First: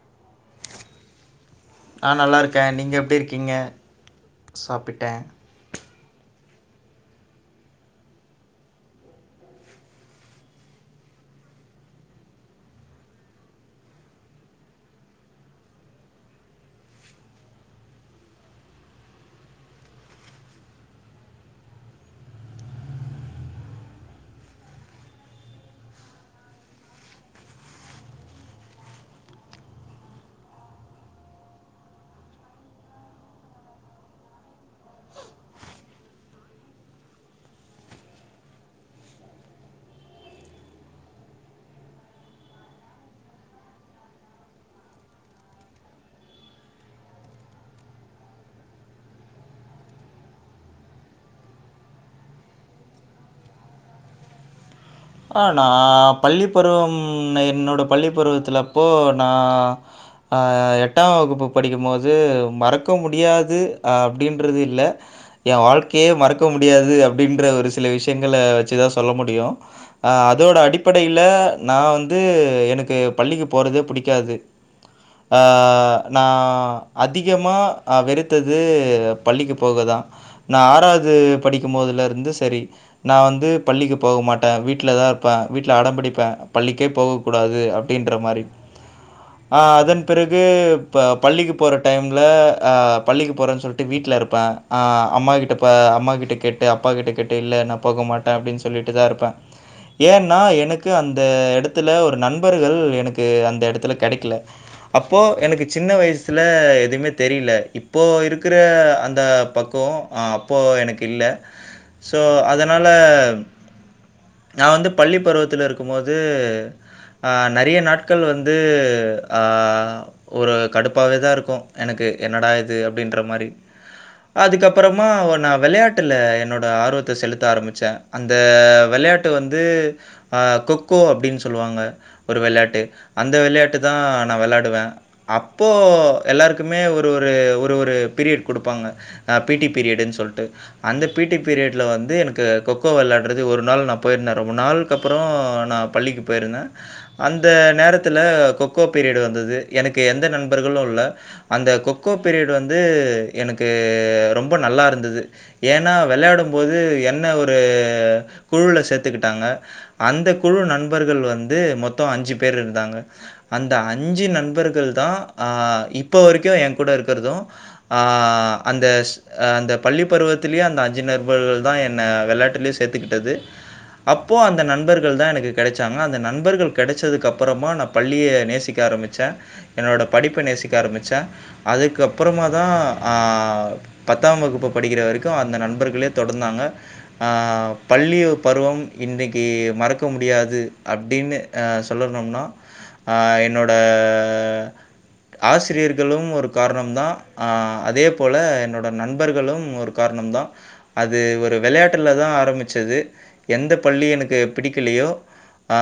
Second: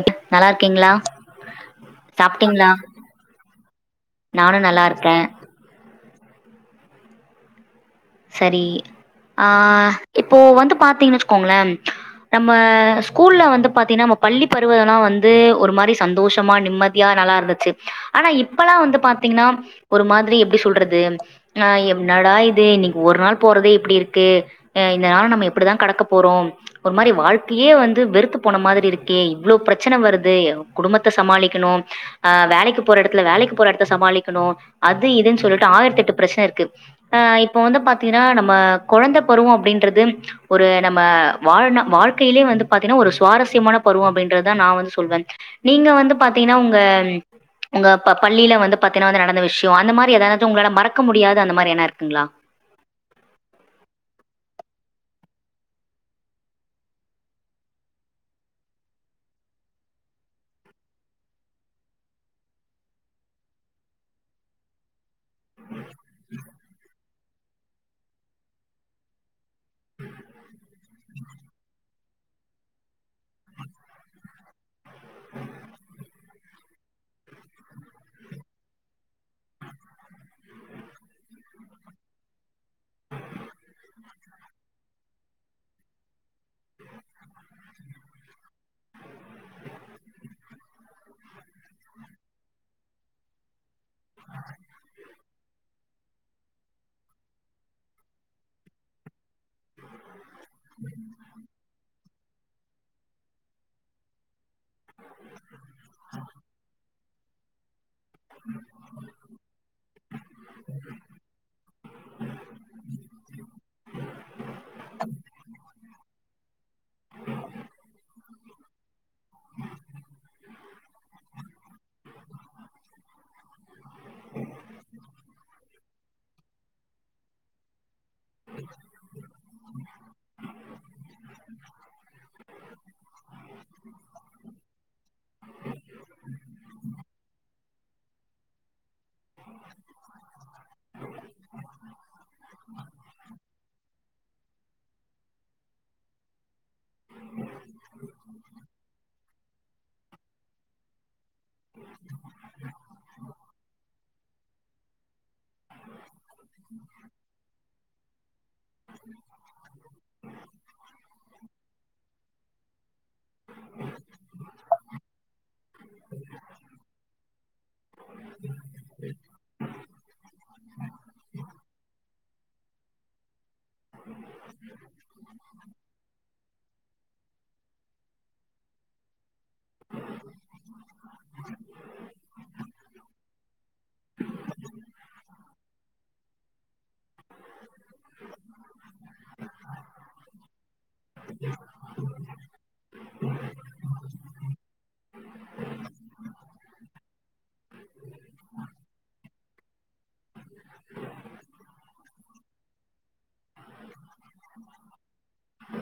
எப்டி நல்லா இருக்கீங்ளா ஆ நல்லா சாப்ட்டீங்களா இருக்கேன் நீங்கள் எப்படி இருக்கீங்க நானு நல்லா இருக்கே சாப்பிட்டேன் சரி ஆ இப்போ வந்து பாத்தீங்ன் வச்சுக்கோங்களே நம்ம ஸ்கூல்ல வந்து பாத்தீங்கன்னா நம்ம பள்ளி பருவோல்லா வந்து ஒரு மாரி சந்தோஷமா நிம்ம தியா நல்லா இருந்துச்சு ஆனா இப்பெல்லாம் வந்து பாத்தீங்கன்னா ஒரு மாதிரி எப்டி சொல்றது நா என்ன டா இது இன்னிக் ஒரு நாள் போறதே இப்டி இருக்கு இந்த நாள நம்ம எப்டிதா கடக்க போறோ ஒரு மாரி வாழ்க்கையே வந்து வெறுத்து போன மாதிரி இருக்கே இவ்ளோ பிரச்சனை வருது குடும்பத்த சமாளிக்குணு ஆ வேலைக்கு போற எடத்துல வேலைக்கு போற எடத்த சமாளிக்குணு அது இதுன்னு சொல்லிட்டு ஆயிரத்து எட்டு பிரச்சன இருக்கு அ இப்போ வந்து பாத்தீங்கன்னா நம்ம கொழந்தை பருவோ அப்டின்றது ஒரு நம்ம வாழ்னா வாழ்க்கையிலயே வந்து பாத்தீன்னா ஒரு சுவாரஸ்யமான பருவம் அப்படின்றதுதா நா வந்து சொல்வன் நீங்க வந்து பாத்தீங்ன்னா உங்க உங்க ப பள்ளியில வந்து பாத்தீன்னா வந்து நடந்த விஷ்யோ அந்த மாரி எதாவ்து உங்ளால மறக்க முடியாத அந்த மாரி என்னா இருக்குங்ளா ஆ நா பள்ளி பருவம் என்னோட பள்ளி பருவத்துலப்போ நா ஆ எட்டாம் வகுப்பு படிக்கும் மோது மறக்க முடியாது அப்டின்றது இல்ல என் வாழ்க்கயே மறக்க முடியாது அப்டின்ற ஒரு சில விஷயங்கள வச்சுதா சொல்ல முடியும் ஆ அதோட அடிப்படையில நா வந்து எனக்கு பள்ளிக்கு போறதே புடிக்காது ஆ நா அதிகமா அ வெறுத்தது பள்ளிக்கு போக தா நா ஆறாவ்து படிக்கும் மோதுல இருந்து சரி நா வந்து பள்ளிக்கு போக மாட்ட வீட் வீட்ல தா இருப்ப வீட்ல அடம்புடிப்ப பள்ளிக்கே போகக் கூடாது அப்டின்ற மாரி ஆ அதன் பிறகு இப்ப பள்ளிக்கு போற டைம்ல ஆ பள்ளிக்கு போறன் சொல்ட்டு வீட்ல இருப்ப ஆ அம்மா கிட்ட இப்ப அம்மா கிட்ட கேட்டு அப்பா கிட்ட கேட்டு இல்ல நா போக மாட்ட அப்டின் சொல்லிட்டு தா இருப்ப ஏன்னா எனக்கு அந்த எடத்துல ஒரு நண்பர்கள் எனக்கு அந்த எடத்துல கெடைக்குல அப்போ எனக்கு சின்ன வய்சுல எதுவுமே தெரில இப் ப்போ இருக்கிற அந்த பக்குவம் ஆ அப்போ எனக்கு இல்ல சோ அதனால நா வந்து பள்ளி பருவத்துல இருக்கும்மோது ஆ நெறைய நாட்கள் வந்து ஆ ஒரு கடுப்பாவே தா இருக்கும் எனக்கு என்னடா இது அப்டின்ற மாரி அதுக்கப்பறமா ஒன்னா வெள்யாட் டுல என்னோட ஆர்வத்த செலுத்த ஆரமிச்ச அந்த வெளயாட்டு வந்து ஆ கொக்கோ அப்டின் சொல்வாங்க ஒரு வெள்யாட்டு அந்த வெள்யாட்டு தா நா வெளாடுவ அப்போ எல்லாருக்குமே ஒரு ஒரு ஒரு ஒரு பீரியட் குடுப்பாங்க ஆ பீ டி பீரியடுன் சொல்ட்டு அந்த பீ டி பீரியட்ல வந்து எனக்கு கொக்கோ வெளாட்றது ஒரு ஒரு நாள் நா போயிருந்த ரொம்ப நாள்க்கு அப்புறோம் நா பள்ளிக்கு போயிருந்த அந்த நேரத்துல கொக்கோ பீரியடு் வந்தது எனக்கு எந்த நண்பர்களு இல்ல அந்த கொக்கோ பீரியட் வந்து எனக்கு ரொம்ப நல்லாருந்தது ஏன்னா வெள்யாடும் போது என்ன ஒரு குழுல சேத்துக்கிட்டாங்க அந்த குழு நண்பர்கள் வந்து மொத்தோ அஞ்சு பேர் இருந்தாங்க அந்த அஞ்சு நண்பர்கள் தா ஆ இப்ப வரைக்கும் என் கூட இர்க்கற்தும் ஆ அந்த அந்த பள்ளி பருவத்திலே அந்த அஞ்சு நண்பர்கள் தா என்ன வெள்ளாட்டுலே சே சேத்துக்கிட்டது அப்போ அந்த நண்பர்கள் தா எனக்கு கெடச்சாங்க அந்த நண்பர்கள் கெடச்சதுக்கப்புறமா நா பள்ளிய நேசிக்க ஆரமிச்ச என்னோட படிப்ப நேசிக்க ஆரமிச்ச அதுக்கப்புறமா தா ஆ பத்தாம் வகுப்பு படிக்கிற வரைக்கும் அந்த நண்பர்களே தொடர்ந்தாங்க ஆ பள் பருவம் இன்னைக்கு மறக்க முடியாது அப்டின்னு ஆ சொல்லனும்னா ஆ என்னோட ஆசிரியர்களும் ஒரு காரணம் தா அதே போல என்னோட நண் ண்பர்களும் ஒரு காரணம் தா அது ஒரு வெளயாட்ல தா ஆரமிச்சது எந்த பள்ளி எனக்கு பிடிக்கலயோ ஆ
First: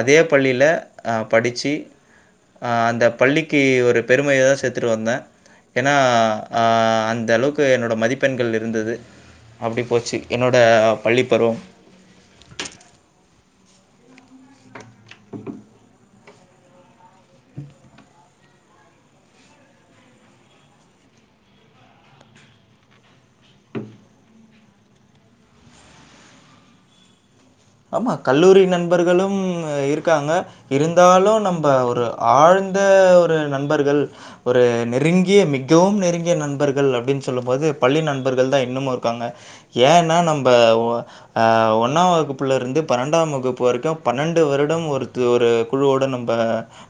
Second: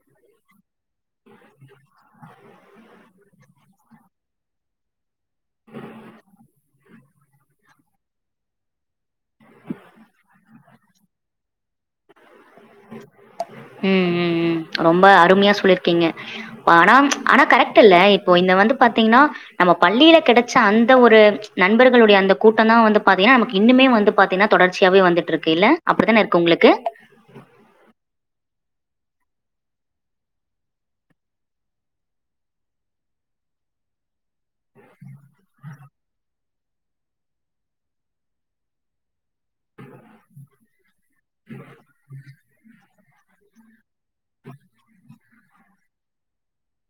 அதே பள்ளில அ படிச்சி ஆ அந்த பள்ளிக்கு ஒரு பெருமையோ சேத் த்ட்டு வந்த ஏன்னா அந்த அளவுக்கு என்னோட மதிப்பெண்கள் இருந்தது அப்டி போச்சு என்னோட பள்ளி பருவம் ம் ம் ம் ரொம்ப அருமையா சொல்லிருக்கீங்க ஆனா ஆனா கரெக்ட் இல்ல இப்போ இந்த வந்து பாத்தீங்கன்னா நம்ம பள்ளில கெடச்ச அந்த ஒரு நண்பர்களுடைய அந்த கூட்டந்தா வந்து பாத்தீங்கன்னா நமக்கு இன்னுமே வந்து பாத்தீங்கன்னா தொடர்ச்சியாவே வந்துட்டுருக்கு இல்ல அப்டித்தானே இருக்கு உங்களுக்கு ஆமா கல்லூரி நண்பர்களும் இருக்காங்க இருந்தாலு நம்ம ஒரு ஆழ்ந்த ஒரு நண்பர்கள் ஒரு நெருங்கிய மிகவும் நெருங்கிய நண்பர்கள் அப்டின் சொல்லும் போது பள்ளி நண்பர்கள் தான் இன்னுமு இருக்காங்க ஏன்னா நம்ப ஒன்னா வகுப் புல இருந்து பன்னெண்டாம் வகுப்பு வரைக்கும் பன்னெண்டு வருடம் ஒரு இது ஒரு குழுவோடு நம்ப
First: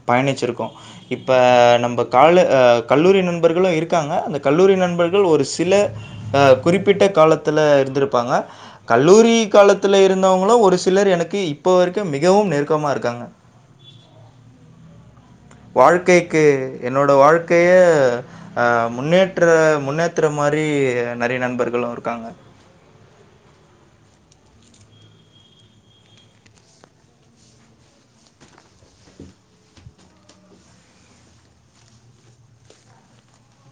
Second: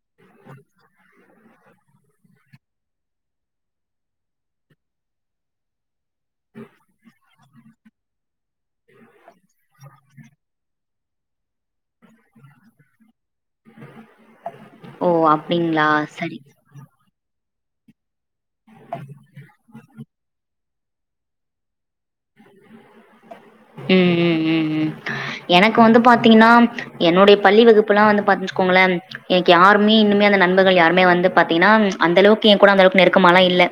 பயணிச்சிருக்கோம் இப்போ நம்ப காலு ஆ கல்லூரி நண்பர்களும் இருக்காங்க அந்த கல்லூரி நண்பர்கள் ஒரு சில ஆ குறிப்பிட்ட காலத்துல இருந்துருப்பாங்க கல்லூரி காலத்துல இரு இப்பவும் ஒரு சிலர் எனக்கு இப்ப வரைக்கு மிகவும் நெருக்கமா இருக்காங்க ஓ அப்டிங் வாழ்கைக்கு என்னோட வாழ்கைய முன்னேற்ற முன்னேத்திர மா ரி நெறைய நண்பர்களும் ருக்காங்க ம் ம் ம் ம் எனக்கு வந்து பாத்தீங்கன்னா என்னுடய பள்ளி வகுப்பு எல்லா வந்து பாத்துச்சுங்குளேன் எனக்கு யாருமே இன்னுமே அந்த நண்பர்கள் யாருமே வந்து பாத்தீங்கன்னா அந்த அளவுக்கு எங் கூட அந்தளவுக்கு நெருக்கமா லா இல்ல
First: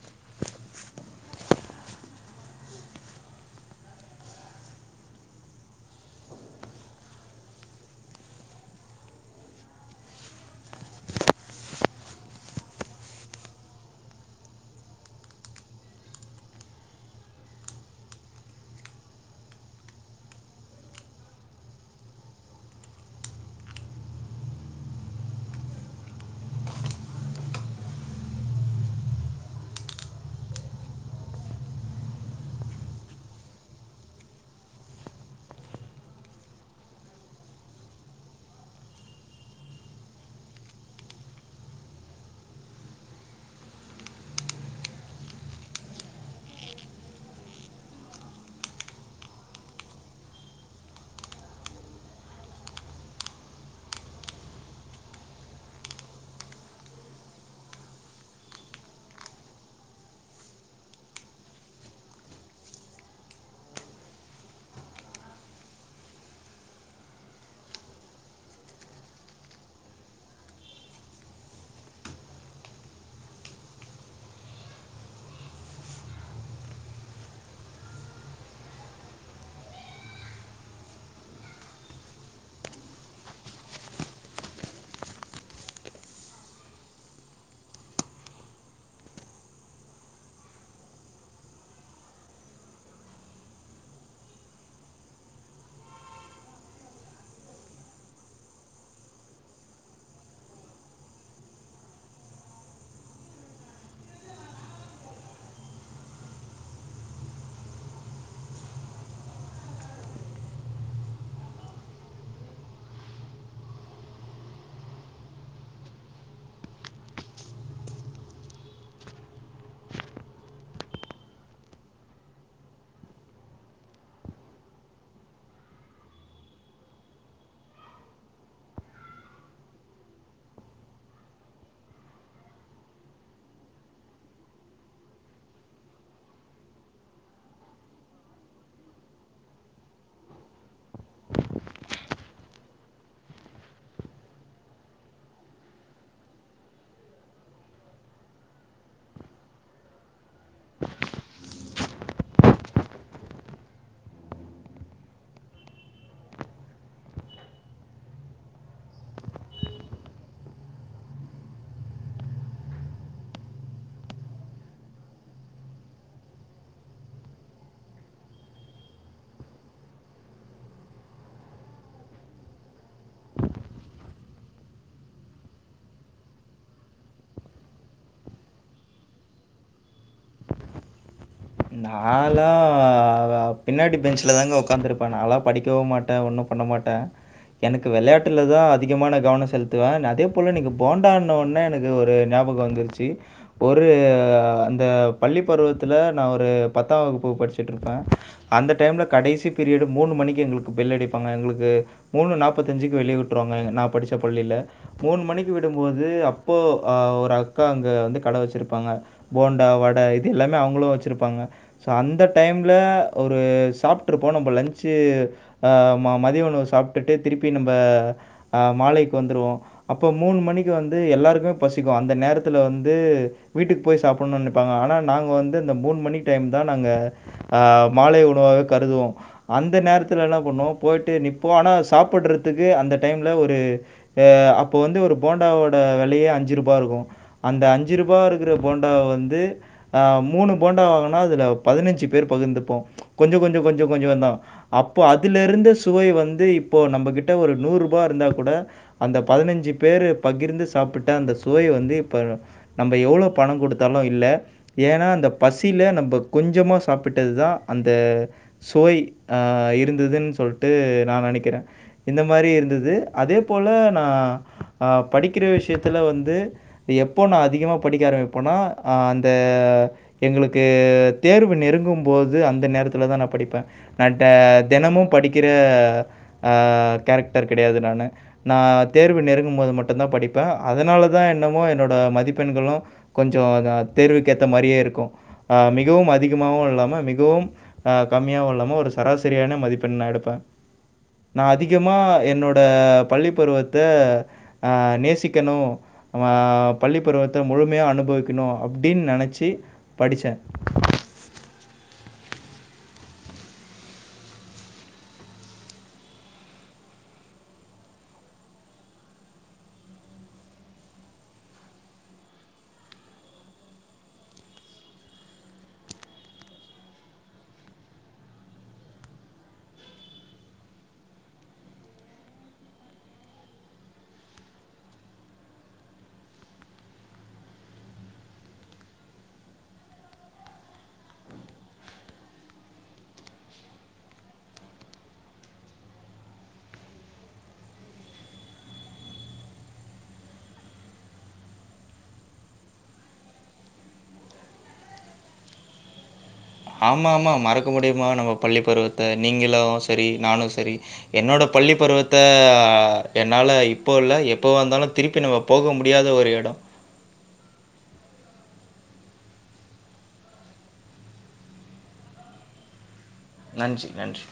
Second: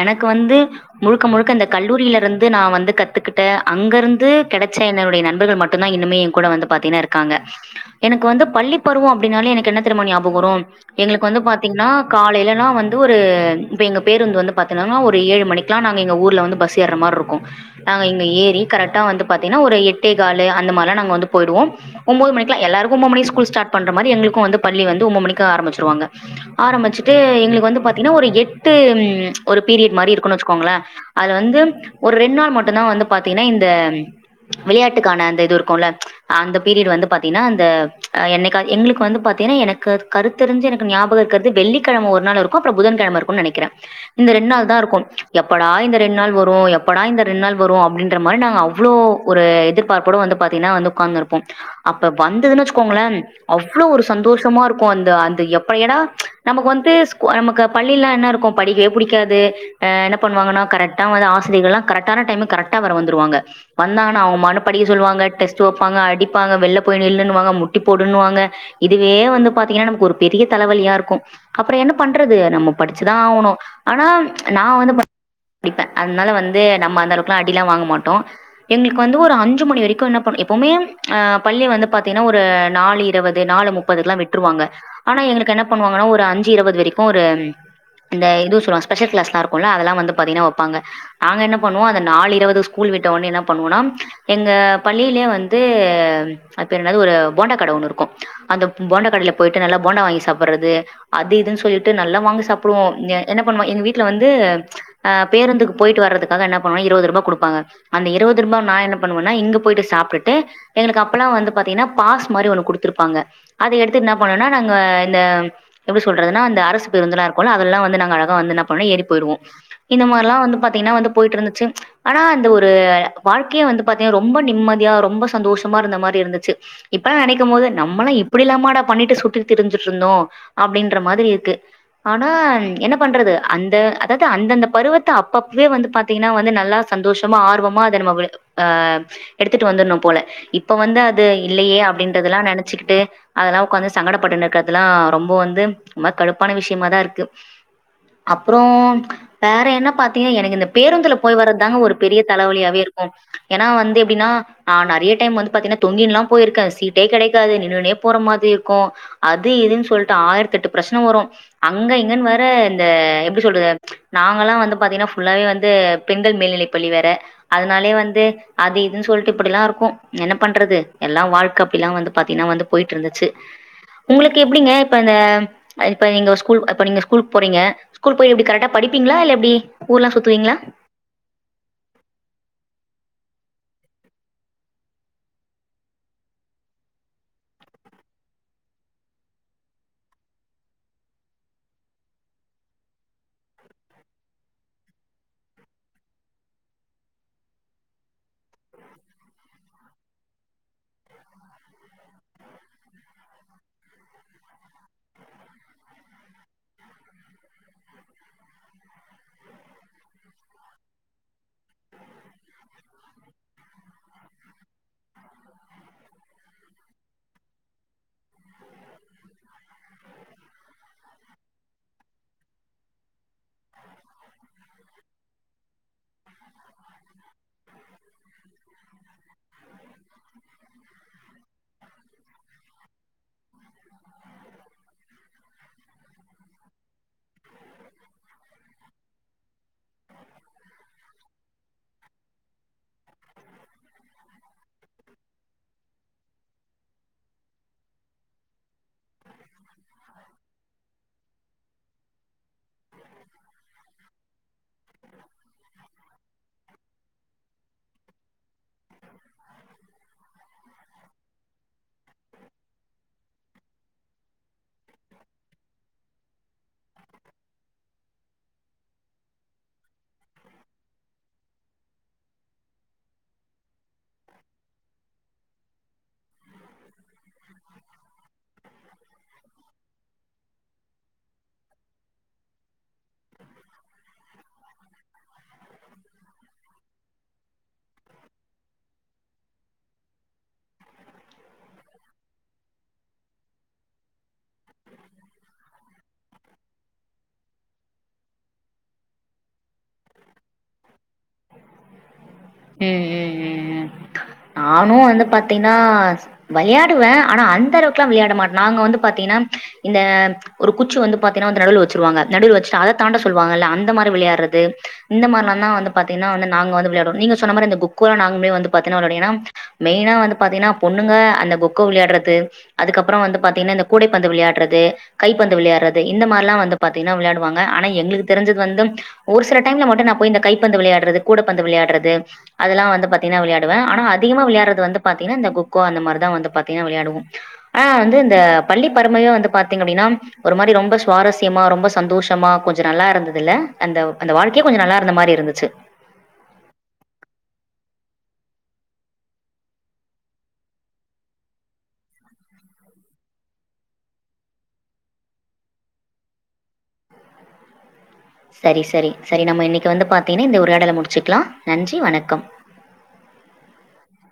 எனக்கு வந்து முழுக்க முழுக்க இந்த கல்லூரில இருந்து நா வந்து கத்துக்கிட்ட அங்கிருந்து கிடைச்ச என்னுடைய நண்பர்கள் மட்டுந்தா இன்னுமே எங் கூட வந்து பாத்தீங்கன்னா இருக்காங்க எனக்கு வந்து பள்ளி பருவம் அப்டின்னாலே எனக்கு என்ன தெரியுமா ஞாபக வரும் எங்களுக்கு வந்து பாத்தீங்கன்னா காலேலன்னா வந்து ஒரு இப்ப எங்க பேருந்து வந்து பாத்தீங்கன்னா ஒரு ஏழு மணிக் நாங்க எங்க ஊர்ல வந்து பஸ் ஏர்ற மார் ருக்கும் நாங்க இங்க ஏ இல்ல கரெட்டா வந்து பாத்தீங்கன்னா ஒரு எட்டே காலு அந்த மார்ல நாங்க வந்து போயிடுவோஜேள் ம் ஒம்போது மணிக்கல்லா எல்லாருக்கு ஒம்போது மணி ஸ்கூல் ஸ்டாட் பண்ற மாரி எங்கக்கும் வந்து பள்ளி வந்து ஒம்போது மணிக்கு ஆரம்பிச்சுருவங்க ஆரம்பிச்சுட்டு எங்களுக்கு வந்து பாத்தீங்கன்னா ஒரு எட்டு ம் ஒரு பீரியட் மாரி இருக்குனு வச்சுக்கோங்களே அது வந்து ஒரு ரெண் நாள் மட்டுந்தா வந்து பாத்தீங்கன்னா இந்த விளையாட்டுக்கான அந்த இது இருக்குல அந்த பீரியட் வந்து பாத்தீன்னா அந்த ஆ என்னைக்கா எங்களுக்கு வந்து பாத்தீன்னா எனக் கருத்தறிஞ்சு எனக்கு ஞாபக இருக்கிறது வெள்ளிக்கிழம ஒரு நாள் இருக்கும் அப்றம் புதன்கிழம இருக்குனு நினைக்கிறே இந்த ரெண் நாள் தா இருக்கும் எப்படா இந்த ரெண் நாள் வரும் எப்படா இந்த ரெண் நாள் வரும் அப்டின்ற மாரி நாங்க அவ்ளோ ஒரு எதிர்பார்ப்போட வந்து பாத்தீன்னா வந்து உக்காந்து இருப்போம் அப்ப வந்ததுன்னு வச்சுக்கோங்களே அவ்ளோ ஒரு சந்தோஷமா இருக்கும் அந்த அந்த எப்ப எனா நமக்கு வந்துட்டு ஸ்கூ நமக்கு பள்ளி எல்லா என்ன இருக்கும் படிக்வே புடிக்காது என்ன பண்ணு வாங்கன்னா கரெட்டா வந்து ஆசிரியகள்லாம் கரெட்டான டைமுக் கரெக் டா வேற வந்துருவாங்க வந்தாங்கனா அவங்க மனுப்படிக்க சொல்லுவாங்க டெஸ்ட் வைப்பாங்க அடிப்பாங்க வெள்ல போயி நில்லுன்னுவாங்க முட்டி போடுன்னனுவாங்க இதுவே வந்து பாத்தீங்கன்னா நமக்கு ஒரு பெரிய தலவலியா ருக்கும் அப்புறம் என்ன பண்றது நம்ம படிச்சுதா ஆவணு ஆனா நா வந்து பாத் படிப்பே அதுனால வந்து நம்ம அந்த அளவுக்குல்லா அடிலாம் வாங்க மாட்டோம் எங்களுக்கு வந்து ஒரு அஞ்சு மணி வரைக்கும் என்ன பண்ண எப்பவுமே ஆ பள்ளிய வந்து பாத்தீங்கன்னா ஒரு நாலு இருவது நாலு முப் பதுக்கு விட்டுருவாங்க ஆனா எங்களுக்கு என்ன பண்ணுவாங்கன்னா ஒரு அஞ்சு இருவது வரைக்கும் ஒரு இந்த இது சொல்லுவாங் ஸ்பெஷல் கிளாஸ்லாம் இருக்கும்ல அதெல்லா வந்து பாத்தீன்னா வைப்பங்க நாங்க என்ன பண்ணுவோம் அத நால் இருவது ஸ்கூல் விட்ட ஒனே என்ன பண்ணுவோனா எங்க பள்ளிலயே வந்து அது பேர் என்னது ஒரு போண்டா கடை ஒண்ணு இருக்கும் அந்த போண்டா கடைல போயிட்டு நல்லா போண்டா வாங்கி சாப்பறது அது இதுன் சொல்லிட்டு நல்லா வாங்கி சாப்புடுவோ என்ன பண்ணுவோ எங்க வீட்ல வந்து ஆ பேருந்துக்கு போயிட்டு வர்றதுக்காக என்ன இருவது ரூபா குடுப்பாங்க அந்த இருவது ரூபா நா என்ன பண்ணுவேனா இங்க போயிட்டு சாப்டுட்டு எங்களுக்கு அப்பல்லா வந்து பாத்தீங்கன்னா பாஸ் மாரி ஒண்ணு குடுத்துருப்பாங்க அத எடுத்து என்ன பண்ணுவோனா நாங்க இந்த எப்டி சொல்றதுன்னா இந்த அரசு பேருந்துல்லா இருக்குல்ல அதுல்லா வந்து நாங்க அழக வந்து என்ன பண்ணு ஏறி போய்ருவோ இந்த மார்லா வந்து பாத்தீங்கன்னா வந்து போயிட் இருந்துச்சு ஆனா அந்த ஒரு வாழ்கையே வந்து பாத்தீங்கனா ரொம்ப நிம்மதியா ரொம்ப சந்தோஷமா இருந்த மாரி இருந்துச்சு இப்பெல்லா நெனைக்கும் போது நம்மளா இப்டில்லா மாட பண்ணிட்டு சுத்திட்டு திரிஞ்சுட்டு இருந்தோ அப்டின்ற மாரி இருக்கு ஆனா என்ன பண்றது அந்த அதாது அந்தந்த பருவத்த அப்பப்பவே வந்து பாத்தீங் னா வந்து நல்லா சந்தோஷமா ஆர்வமா அத நம்ம வ ஆ எடுத்துட்டு வந்துர்ணு போல இப்ப வந்து அது இல்லயே அப்டின்றதல்லா நனச்சுக்கிட்டு அதெல்லா உக்காந்து சங்கடப்பட்டுனு இருக்கறதுல்லா ரொம்ப வந்து ரொம்ப கடுப்பான விஷயமா தா இருக்கு அப்றோம் வேற என்ன பாத்தீங்கனா எனக்கு இந்த பேருந்துல போய் வர்றதாங்க ஒரு பெரிய தலவலியாவே இருக்கு ஏனா வந்து எப்டினா நா நெறைய டைம் வந்து பாத்தீங்னா தொங்கின்லா போயிருக்கே சீட்டே கெடைக்காது நின்னுனே போற மாதிரி இருக்கு அது இதுன் சொல்ட்டு ஆயிரத்தெட்டு பிரஷ்ன வரு அங்க இங்கன் வேற இந்த எப்டி சொல்றது நாங்கல்லா வந்து பாத்தீங்னா ஃபுல்லாவே வந் து பெண்கள் மேல்நிலைப்பள்ளி வேற அதுனாலே வந்து அது இதுன் சொல்ட்டு இப்பிடிலா இருக்கு என்ன பண்றது எல்லா வாழ்க்க அப்டிலா வந்து பாத்தீன்னா வந்து போயிட்டுருந்துச்சு உங்களுக்கு எப்டிங்க இப்ப இந்த அ இப்ப நீங்க ஸ்கூல் இப்ப நீங்க ஸ்கூல்க் போறீங்க ஸ்கூல் போய் எப்டி கரட்டா படிப்பீங்ளா இல்ல எப்டி ஊர்லா சுத்துவீங்ளா நாலா பின்னாடி பெஞ்சலதாங்க ஒக்காந்துருப்ப நாலா படிக்கவு மாட்ட ஒன்னு பண்ண மாட்ட எனக்கு வெளாட்டுலதா அதிகமான கவன செலுத்துவ அதே போல நீங்க போண்டான்னவோன்ன எனக்கு ஒரு ஞாபகம் வந் துருச்சி ஒரு அந்த பள்ளி பருவத்துல நா ஒரு பத்தா வகுப்பு படிச்சிட்ருப்ப அந்த டைம்ல கடைசி பீரியடு மூணு மணிக்கு எங்குளுக்கு பெல் அடிப்பாங்க எங்குளுக்கு மூணு நாப்பத்தஞ்சுக்கு வெளிய விட்ருவாங்க நா படிச்ச பள்ளில மூண் மணிக்கு விடும்போது அப்போ அ ஒரு அக்கா அங்க வந்து கட வச்சிருப்பாங்க போண்டா வட இது எல்லாமே அவுங்குளு வச் சிருப்பாங்க சோ அந்த டைம்ல ஒரு சாப்ட்ருப்போ நம்ப லஞ்ன்சு அ ம மதிய உணவு சாப்ட்டுட்டு திருப்பி நம்ப அ மாலைக் வந்துருவோ அப்ப மூண் மணிக்கு வந்து எல்லாருக்குமே பசிக்கு அந்த நேரத்துல வந்து வீட்டுக்கபோய் சாப்புன்னு நெனப்பாங்க ஆனா நாங்க வந்து இந்த மூண் மணி டைம் தா நாங்க அ மாலை உணவாக கருதுவோ அந்த நேரத்துல என்ன பண்ணுவோ போயிட்டு நிப்போ ஆனா சாப்புட்றத்துக்கு அந்த டைம்ல ஒரு அ அப்போ வந்து ஒரு போண்டாவோட வெலையே அஞ்சு ரூபா இருக்கு அந்த அஞ்சு ரூபாருக்குற போண்டாவ வந்து அ மூணு போண்டா வாங்குனா அதுல பதினஞ்சு பேர் பகுந்துப்போ கொஞ்ச கொஞ்ச கொஞ்ச கொஞ்சந்தா அப்போ அதுல இருந்த சுவை வந்து இப்போ நம்மகிட்ட ஒரு நூறு ரூபா இருந்தா கூட அந்த பதினஞ்சு பேரு பகிர்ந்து சாப்பிட்ட அந்த சுவை வந்து இப்ப நம்ப எவ்ளோ பண குடுத்தாலு இல்ல ஏனா அந்த பசில நம்ப கொஞ்சமா சாப்பிட்டதுதா அந்த சுவை ஆ இருந்துதுன் சொல்ட்டு நா நெனக்கிறே இந்த மாரி இருந்துது அதே போல நா ஆ படிக்கிற விஷ்யத்துல வந்து எப்போ நா அதிகமா படிக்க ஆரம்பிப்பனோ ஆ அந்த எங்ளுக்கு தேர்வு நெருங்கும்போது அந்த நேரத்லதா நா படிப்பே நா ட தெனமு படிக்கிற அ கேரக்ட்டர் கெடயாது நானு நா தேர்வு நெருங்கும் போது மட்டுந்தா படிப்பே அதுனாலதா என்னமோ என்னோட மதிப்பெண்களு கொஞ்சொ அ தேர்வுக்கேத்த மாரியே இருக்கு ஆ மிகவும் அதிகமாவு இல்லாம மிகவும் ஆ கம்மியாவுஇல்லாம ஒரு சராசரியான மதிப்பெண் நா எடுப்பே நா அதிகமா என்னோட பள்ளி பருவத்த ஆ நேசிக்கனு நா பள்ளிப்பருவத்த முழுமையா அனுபவிக்னு அப்டின் நெனச்சு படிச்சே ம் ம் ம் ம் நானு வந்து பாத்தீன்னா வளயாடுவ ஆனா அந்த அளவுக்லா விளயாட மாட் நாங்க வந்து பாத்தீங்ன்னா இந்த ஒரு குச்சி வந்து பாத்தீனா வந்து நடுவுல வச்சுருவாங்க நடுவுல வச்சுட்டு அததாண்ட சொல்வாங்கள்ல அந்த மாரி விளயாட்றது இந்த மார்லாந்தா வந்து பாத்திங்னா வந்து நாங்க வந்து விளயாடு நீங்க சொன்ன மாரி அந்த கொக்கோலா நாங்ளுமே வந்து பாத்தீனா வெளாடு ஏனா மெய்னா வந்து பாத்தீங்னா பொண்ணுங்க அந்த கொக்கோ விளையாட்றது அதுக்கப்றோ வந்து பாத்தீங்னா இந்த கூடைப்பந்து விளையாட்றது கைப்பந்து விளையாறது இந்த மார்லா வந்து பாத்தீங்னா விளையாடுவாங்க ஆனா எங்ளுக்கு தெரிஞ்சது வந்து ஒரு சில டைம்ல மட்டு நா போய் இந்த கைப்பந்து விளயாட்றது கூடப்பந்து விளயாட்றது அதல்லா வந்து பாத்தீங்னா விளயாடுவே ஆனா அதிகமா விளயாட்றது வந்து பாத்தீங்னா இந்த கொக்கோ அந்த மார்தா வந்து பாத்தீங்னா விளயாடுவோ ஆ வந்து இந்த பள்ளி பருமையு வந்து பாத்தீங்க அப்டின்னா ஒரு மாரி ரொம்ப சுவாரஸ்யமா ரொம்ப சந்தோஷமா கொஞ்சொ நல்லாருந்ததுல்ல அந்த அந்த வாழ் க்கே கொஞ்சோ நல்லாருந்த மாரி இருந்துச்சு ஆமா ஆமா மறக்க முடிமா நம்ம பள்ளி பருவத்த நீங்ளு செரி நானு செரி என்னோட பள்ளி பருவத்த என்னால இப்போ இல்ல எப்போவாந்தாலு திருப்பி நம்ம போக முடியாத ஒரு எடோ சரி சரி சரி நம்ம இன்னக்கி வந்து பாத்தீங்னா இந்த உரயாடல முடிச்சுக்லா நன்றி வணக்கம் நன்றி நன்றி